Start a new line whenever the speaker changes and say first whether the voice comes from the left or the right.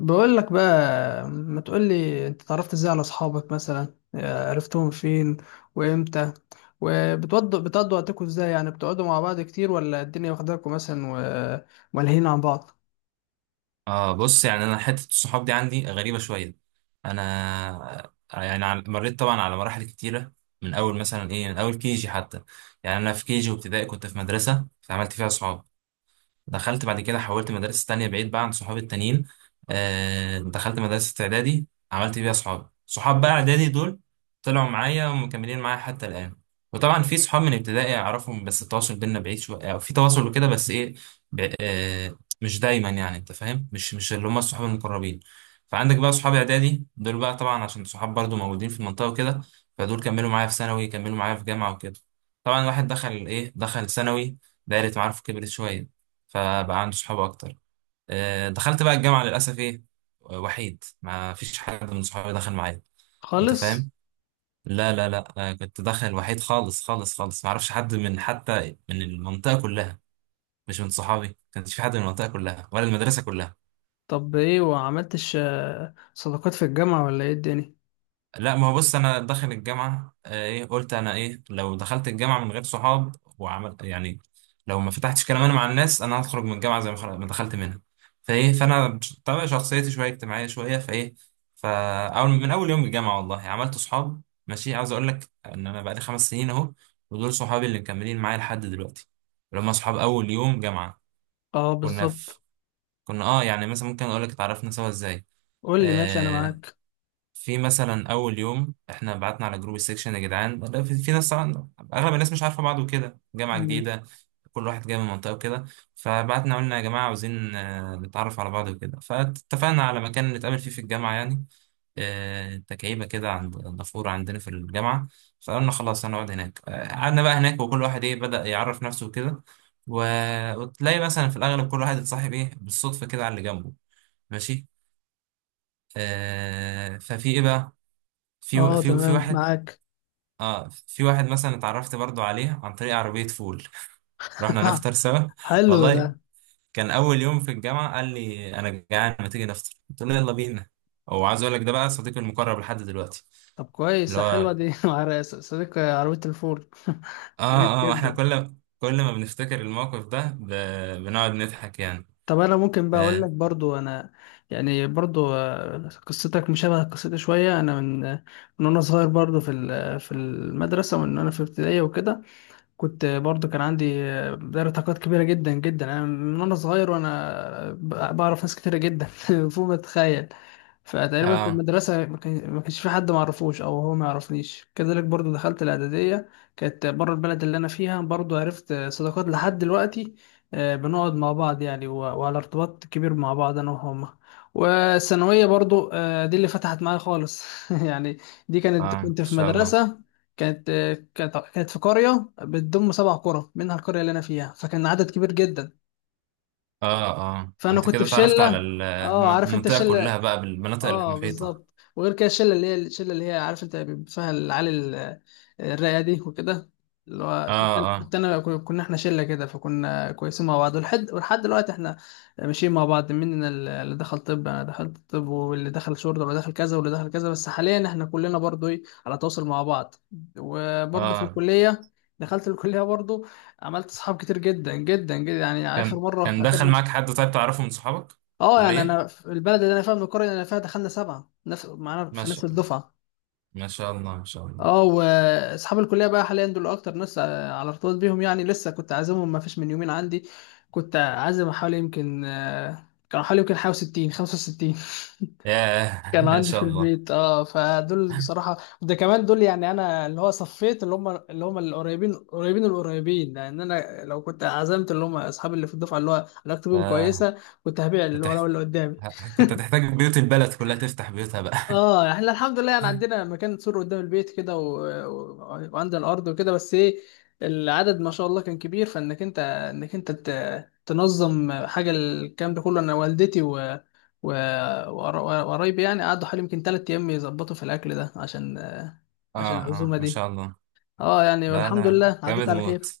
left: بقول لك بقى، ما تقول لي انت اتعرفت ازاي على اصحابك؟ مثلا عرفتهم فين وامتى؟ وبتقضوا وقتكم ازاي؟ يعني بتقعدوا مع بعض كتير ولا الدنيا واخداكم مثلا وملهيين عن بعض؟
right: اه بص، يعني انا حته الصحاب دي عندي غريبه شويه. انا يعني مريت طبعا على مراحل كتيره، من اول مثلا ايه من اول كيجي حتى. يعني انا في كيجي وابتدائي كنت في مدرسه فعملت فيها صحاب. دخلت بعد كده حولت مدارس تانية بعيد بقى عن صحابي التانيين. دخلت مدرسة إعدادي عملت بيها صحاب. صحاب بقى إعدادي دول طلعوا معايا ومكملين معايا حتى الآن. وطبعا في صحاب من ابتدائي أعرفهم بس التواصل بينا بعيد شوية أو في تواصل وكده، بس إيه، مش دايما. يعني أنت فاهم، مش اللي هم الصحاب المقربين. فعندك بقى صحاب إعدادي دول، بقى طبعا عشان صحاب برضو موجودين في المنطقة وكده. فدول كملوا معايا في ثانوي، كملوا معايا في جامعة وكده. طبعا الواحد دخل إيه دخل ثانوي، دايرة معارفه كبرت شوية، فبقى عنده صحاب اكتر. دخلت بقى الجامعه للاسف ايه، وحيد، ما فيش حد من صحابي دخل معايا. انت
left: خالص.
right: فاهم؟ لا لا لا، أنا كنت داخل وحيد خالص خالص خالص، ما اعرفش حد من حتى من المنطقه كلها. مش من صحابي، ما كانش في حد من المنطقه كلها ولا المدرسه كلها.
left: طب ايه وعملتش صداقات في الجامعة ولا ايه الدنيا؟
right: لا، ما هو بص انا داخل الجامعه، ايه، قلت انا ايه لو دخلت الجامعه من غير صحاب وعمل يعني، لو ما فتحتش كلام انا مع الناس انا هخرج من الجامعه زي ما ما دخلت منها. فايه فانا، طبعا شخصيتي شويه اجتماعيه شويه، فايه، فاول من اول يوم الجامعه والله عملت صحاب. ماشي، عاوز اقول لك ان انا بقالي 5 سنين اهو، ودول صحابي اللي مكملين معايا لحد دلوقتي، اللي هم صحاب اول يوم جامعه.
left: اه
right: كنا
left: بالظبط.
right: في كنا، اه يعني، مثلا ممكن اقول لك اتعرفنا سوا ازاي.
left: قول لي ماشي، انا
right: آه،
left: معاك.
right: في مثلا اول يوم احنا بعتنا على جروب السكشن يا جدعان، لا، في ناس، طبعا اغلب الناس مش عارفه بعض وكده، جامعه
left: مم.
right: جديده، كل واحد جاي من منطقه وكده. فبعتنا قلنا يا جماعه عاوزين نتعرف على بعض وكده، فاتفقنا على مكان نتقابل فيه في الجامعه يعني، تكعيبه كده عند النافوره عندنا في الجامعه. فقلنا خلاص هنقعد هناك. قعدنا بقى هناك، وكل واحد ايه بدأ يعرف نفسه وكده، وتلاقي مثلا في الاغلب كل واحد اتصاحب ايه بالصدفه كده على اللي جنبه. ماشي، ففي ايه بقى، في
left: اه
right: في في
left: تمام
right: واحد.
left: معاك.
right: اه، في واحد مثلا اتعرفت برضو عليه عن طريق عربية فول. رحنا نفطر سوا.
left: حلو ده.
right: والله كان أول يوم في الجامعة، قال لي أنا جعان ما تيجي نفطر، قلت له يلا بينا. وعايز أقول لك ده بقى صديقي المقرب لحد دلوقتي،
left: طب
right: اللي
left: كويس، حلوة
right: هو،
left: دي مع صديق عربية الفول. كويس
right: اه اه، احنا
left: جدا.
right: كل ما بنفتكر الموقف ده، بنقعد نضحك يعني.
left: طب انا ممكن بقى اقول
right: اه
left: لك برضو انا، يعني برضو، قصتك مشابهه قصتي شويه. انا من من وانا صغير، برضو في في المدرسه وان انا في ابتدائيه وكده كنت برضو كان عندي دايرة طاقات كبيرة جدا جدا. أنا من وأنا صغير وأنا بعرف ناس كتيرة جدا فوق ما تتخيل. فتقريبا في
right: اه.
left: المدرسة ما كانش في حد معرفوش أو هو ما يعرفنيش. كذلك برضو دخلت الإعدادية، كانت بره البلد اللي أنا فيها. برضو عرفت صداقات لحد دلوقتي، بنقعد مع بعض يعني وعلى ارتباط كبير مع بعض أنا وهما. والثانوية برضو دي اللي فتحت معايا خالص يعني. دي كانت
right: ان
left: كنت في
right: شاء الله.
left: مدرسة، كانت كانت في قرية بتضم سبع قرى منها القرية اللي أنا فيها، فكان عدد كبير جدا.
right: اه اه،
left: فأنا
right: انت
left: كنت
right: كده
left: في
right: اتعرفت على
left: شلة. اه عارف أنت
right: المنطقة
left: الشلة؟
right: كلها بقى، بالمناطق
left: اه
right: المحيطة.
left: بالظبط. وغير كده الشله، اللي هي الشله اللي هي، عارف انت بيبقى فيها العيال ال- الرايقه دي وكده، اللي
right: اه
left: هو كنت،
right: اه
left: كنت انا، كنا احنا شله كده. فكنا كويسين مع بعض ولحد دلوقتي احنا ماشيين مع بعض. مننا اللي دخل طب، انا دخلت طب، واللي دخل شرطه، واللي دخل كذا، واللي دخل كذا. بس حاليا احنا كلنا برضو ايه على تواصل مع بعض. وبرضو في
right: اه،
left: الكليه، دخلت الكليه برضو، عملت صحاب كتير جدا جدا جدا. يعني اخر
right: كان
left: مره
right: كان دخل معاك حد طيب تعرفه من صحابك؟
left: اه يعني
right: كلية.
left: انا في البلد اللي انا فيها، من القريه اللي انا فيها دخلنا سبعه نفس معانا
right: ما
left: في نفس
right: شاء
left: الدفعه.
right: ما شاء الله، ما شاء الله.
left: اه واصحاب الكليه بقى حاليا دول اكتر ناس على ارتباط بيهم. يعني لسه كنت عازمهم ما فيش من يومين عندي، كنت عازم حوالي يمكن كانوا حوالي يمكن حوالي 60 65
right: ياه
left: كان
right: ما
left: عندي في
right: شاء الله.
left: البيت. اه فدول بصراحه. ده كمان دول يعني انا اللي هو صفيت اللي هم اللي هم القريبين قريبين القريبين، لان انا لو كنت عزمت اللي هم اصحابي اللي في الدفعه اللي هو علاقتي
right: ف...
left: بيهم كويسه، كنت هبيع اللي
right: هتح...
left: ورا واللي قدامي.
right: كنت هتحتاج بيوت البلد كلها تفتح بيوتها بقى
left: اه احنا الحمد لله يعني عندنا مكان سور قدام البيت كده وعند الارض وكده. بس ايه، العدد ما شاء الله كان كبير، فانك انت، انك انت ت... تنظم حاجه. الكلام ده كله انا والدتي و... وقرايبي يعني قعدوا حوالي يمكن 3 ايام يظبطوا في الاكل ده عشان، عشان
right: اه اه
left: العزومه
right: ما
left: دي.
right: شاء الله.
left: اه يعني
right: لا
left: والحمد
right: لا،
left: لله عدت
right: جامد
left: على
right: موت،
left: خير.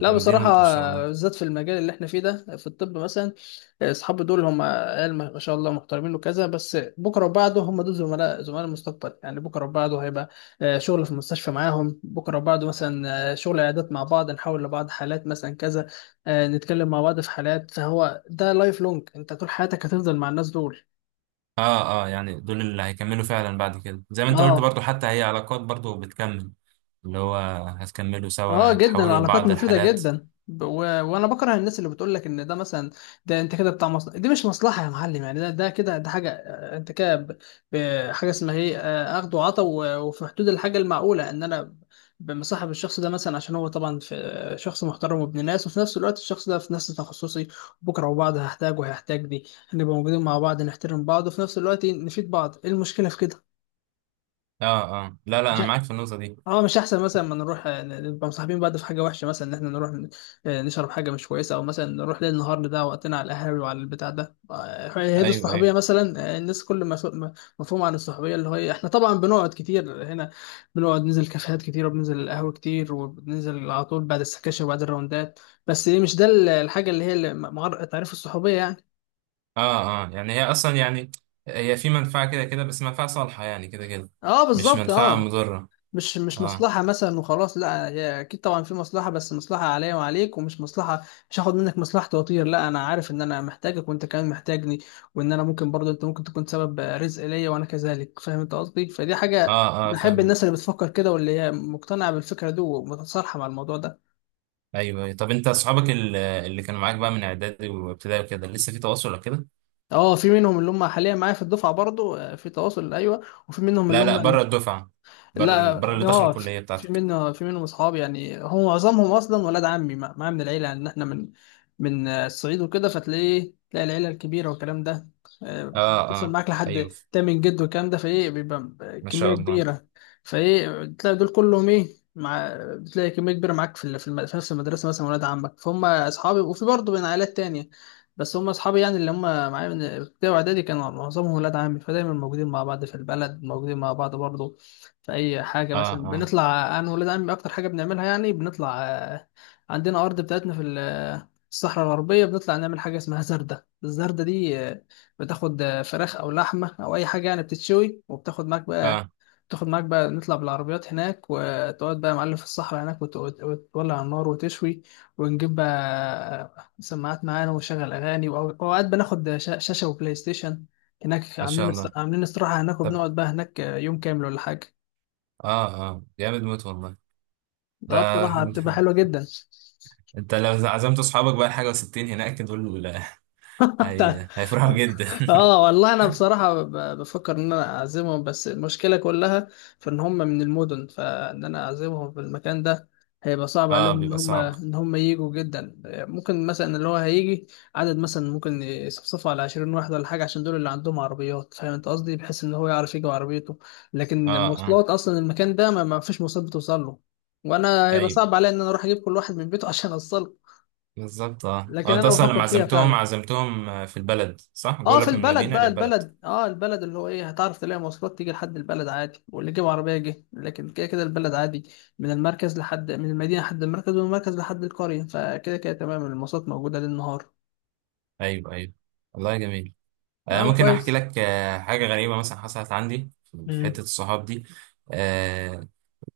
left: لا
right: جامدين
left: بصراحه،
right: موت، ما شاء الله.
left: بالذات في المجال اللي احنا فيه ده، في الطب مثلا، اصحابي دول هم قال ما ما شاء الله محترمين وكذا. بس بكره وبعده هم دول زملاء، زملاء المستقبل يعني. بكره وبعده هيبقى شغل في المستشفى معاهم، بكره وبعده مثلا شغل عيادات مع بعض، نحاول لبعض حالات مثلا كذا، نتكلم مع بعض في حالات. فهو ده لايف لونج، انت طول حياتك هتفضل مع الناس دول.
right: اه اه، يعني دول اللي هيكملوا فعلا بعد كده زي ما انت قلت،
left: اه
right: برضو حتى هي علاقات برضو بتكمل. اللي هو، هتكملوا
left: اه
right: سوا،
left: جدا،
right: هتحولوا
left: العلاقات
right: لبعض
left: مفيدة
right: الحالات.
left: جدا. وانا بكره الناس اللي بتقول لك ان ده مثلا، ده انت كده بتاع مصلحة. دي مش مصلحة يا معلم يعني. ده ده كده ده حاجة انت كده حاجة اسمها ايه، اخد وعطا وفي حدود الحاجة المعقولة، ان انا مصاحب الشخص ده مثلا عشان هو طبعا في شخص محترم وابن ناس، وفي نفس الوقت الشخص ده في نفس تخصصي. بكره وبعض هحتاج وهيحتاج، دي هنبقى موجودين مع بعض نحترم بعض، وفي نفس الوقت نفيد بعض. ايه المشكلة في
right: اه اه، لا لا، انا معاك
left: كده؟
right: في النقطة دي.
left: اه مش احسن مثلا ما نروح نبقى مصاحبين بعض في حاجه وحشه، مثلا ان احنا نروح نشرب حاجه مش كويسه، او مثلا نروح ليل نهار نضيع وقتنا على القهاوي وعلى البتاع ده. هي دي
right: ايوه ايوه،
left: الصحوبيه مثلا، الناس كل ما مفهوم عن الصحوبيه، اللي هو إيه، احنا طبعا بنقعد كتير هنا، بنقعد ننزل كافيهات كتير وبننزل القهوه كتير وبننزل على طول بعد السكاشن وبعد الراوندات. بس إيه، مش ده الحاجه اللي هي اللي تعريف الصحوبيه يعني.
right: اه اه، يعني هي اصلا يعني، هي في منفعة كده كده، بس منفعة صالحة يعني كده كده،
left: اه
right: مش
left: بالظبط.
right: منفعة
left: اه
right: مضرة.
left: مش
right: اه
left: مصلحة مثلا وخلاص، لا هي أكيد طبعا في مصلحة، بس مصلحة عليا وعليك، ومش مصلحة، مش هاخد منك مصلحتي وأطير. لا أنا عارف إن أنا محتاجك وأنت كمان محتاجني، وإن أنا ممكن برضه، أنت ممكن تكون سبب رزق ليا وأنا كذلك، فاهم أنت قصدي؟ فدي حاجة
right: اه اه،
left: بحب
right: فاهمك.
left: الناس اللي بتفكر كده واللي هي مقتنعة بالفكرة دي ومتصالحة مع الموضوع ده.
right: ايوه، أيوة. طب انت اصحابك اللي كانوا معاك بقى من اعدادي وابتدائي وكده لسه في تواصل ولا كده؟
left: اه في منهم اللي هم حاليا معايا في الدفعة برضه في تواصل أيوه. وفي منهم اللي
right: لا لا،
left: هم،
right: بره الدفعة، بره بره
left: لا،
right: اللي دخلوا
left: اه
right: الكلية بتاعتك.
left: في منهم اصحاب. يعني هو معظمهم اصلا ولاد عمي، مع من العيله، ان احنا من الصعيد وكده، فتلاقيه تلاقي العيله الكبيره والكلام ده. آه،
right: اه
left: بتصل
right: اه،
left: معاك لحد
right: ايوه،
left: تامن جد والكلام ده، فايه بيبقى
right: ما شاء
left: كميه
right: الله.
left: كبيره. فايه تلاقي دول كلهم ايه، مع بتلاقي كميه كبيره معاك في في نفس المدرسه مثلا ولاد عمك، فهم اصحابي. وفي برضه بين عائلات تانية، بس هم اصحابي يعني اللي هم معايا من ابتدائي واعدادي كانوا معظمهم ولاد عمي، فدايما موجودين مع بعض في البلد. موجودين مع بعض برضه في اي حاجه.
right: اه
left: مثلا
right: اه
left: بنطلع انا وولاد عمي، اكتر حاجه بنعملها يعني بنطلع عندنا ارض بتاعتنا في الصحراء الغربيه، بنطلع نعمل حاجه اسمها زردة. الزردة دي بتاخد فراخ او لحمه او اي حاجه يعني بتتشوي، وبتاخد معاك بقى،
right: اه،
left: تاخد معاك بقى، نطلع بالعربيات هناك وتقعد بقى يا معلم في الصحراء هناك وتولع على النار وتشوي. ونجيب بقى سماعات معانا ونشغل اغاني، واوقات بناخد شاشه وبلاي ستيشن هناك،
right: ما
left: عاملين
right: شاء الله.
left: عاملين استراحه هناك،
right: طب،
left: وبنقعد بقى هناك يوم كامل ولا حاجه.
right: اه اه جامد موت والله ده.
left: اه بصراحة بتبقى حلوة جدا.
right: انت لو عزمت اصحابك بقى حاجة وستين هناك دول هيفرحوا جدا.
left: اه والله انا بصراحة بفكر ان انا اعزمهم، بس المشكلة كلها في ان هم من المدن، فان انا اعزمهم في المكان ده هيبقى صعب عليهم
right: اه،
left: ان
right: بيبقى
left: هم
right: صعب.
left: ان هم ييجوا. جدا ممكن مثلا اللي هو هيجي عدد مثلا، ممكن يصفصفوا على 20 واحد ولا حاجة، عشان دول اللي عندهم عربيات. فاهم انت قصدي؟ بحيث ان هو يعرف يجي بعربيته، لكن
right: اه اه،
left: مواصلات اصلا المكان ده ما فيش مواصلات بتوصل له. وانا هيبقى
right: ايوه
left: صعب عليا ان انا اروح اجيب كل واحد من بيته عشان اوصله.
right: بالظبط. اه اه،
left: لكن
right: انت
left: انا
right: اصلا
left: بفكر
right: لما
left: فيها
right: عزمتهم
left: فعلا.
right: عزمتهم في البلد صح؟
left: اه في
right: جولك من
left: البلد
right: المدينة
left: بقى،
right: للبلد.
left: البلد اه، البلد اللي هو ايه هتعرف تلاقي مواصلات تيجي لحد البلد عادي، واللي جاب عربيه جه، لكن كده كده البلد عادي، من المركز لحد، من المدينه لحد المركز ومن المركز لحد القريه، فكده كده تمام المواصلات موجوده ليل نهار.
right: ايوه ايوه، والله جميل.
left: اه
right: ممكن احكي
left: كويس.
right: لك حاجة غريبة مثلا حصلت عندي في حتة
left: امم.
right: الصحاب دي. آه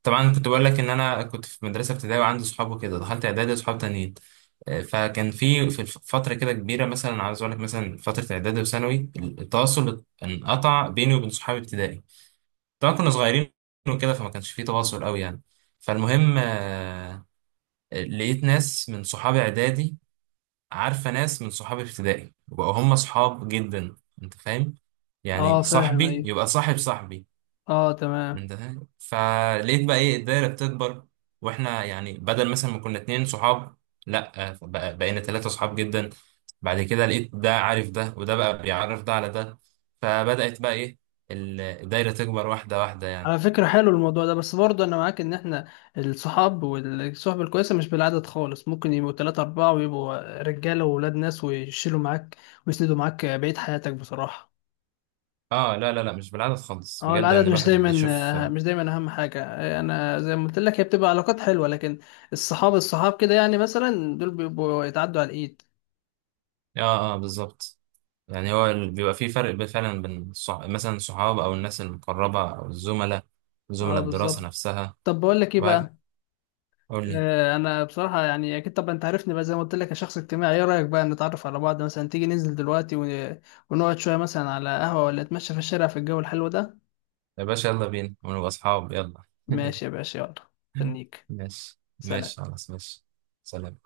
right: طبعا كنت بقول لك ان انا كنت في مدرسة ابتدائي وعندي صحاب وكده، دخلت اعدادي وصحاب تانيين. فكان في فترة كده كبيرة، مثلا عايز اقول لك، مثلا فترة اعدادي وثانوي التواصل انقطع بيني وبين صحابي ابتدائي، طبعا كنا صغيرين وكده، فما كانش فيه تواصل قوي يعني. فالمهم، لقيت ناس من صحابي اعدادي عارفه ناس من صحابي ابتدائي، وبقوا هم صحاب جدا. انت فاهم، يعني
left: اه فاهم
right: صاحبي
left: ايوه.
right: يبقى صاحب صاحبي.
left: اه تمام.
right: انت فاهم، فلقيت بقى ايه الدايره بتكبر. واحنا يعني بدل مثلا ما كنا 2 صحاب، لا بقينا 3 صحاب جدا. بعد كده لقيت ده عارف ده، وده بقى بيعرف ده على ده، فبدأت بقى ايه، الدايره تكبر واحده واحده يعني.
left: على فكره حلو الموضوع ده، بس برضه انا معاك ان احنا الصحاب والصحبه الكويسه مش بالعدد خالص. ممكن يبقوا ثلاثة أربعة ويبقوا رجاله وولاد ناس ويشيلوا معاك ويسندوا معاك بقيه حياتك بصراحه.
right: اه، لا لا لا، مش بالعدد خالص
left: اه
right: بجد، يعني
left: العدد مش
right: الواحد بيشوف.
left: دايما،
right: اه
left: مش دايما اهم حاجه. انا زي ما قلت لك، هي بتبقى علاقات حلوه، لكن الصحاب، الصحاب كده يعني مثلا دول بيبقوا يتعدوا على الايد.
right: اه بالظبط، يعني هو بيبقى في فرق فعلا بين مثلا الصحاب او الناس المقربة او الزملاء،
left: اه
right: زملاء الدراسة
left: بالظبط.
right: نفسها
left: طب بقول لك ايه
right: وهكذا.
left: بقى،
right: قول لي.
left: انا بصراحه يعني اكيد طبعا انت عارفني بقى زي ما قلت لك أنا شخص اجتماعي. ايه رايك بقى نتعرف على بعض مثلا؟ تيجي ننزل دلوقتي ونقعد شويه مثلا على قهوه ولا نتمشى في الشارع في الجو الحلو ده؟
right: يا باشا يلا بينا ونبقى اصحاب يلا
left: ماشي يا باشا، يلا. استنيك.
right: ماشي
left: سلام.
right: ماشي خلاص ماشي. سلام.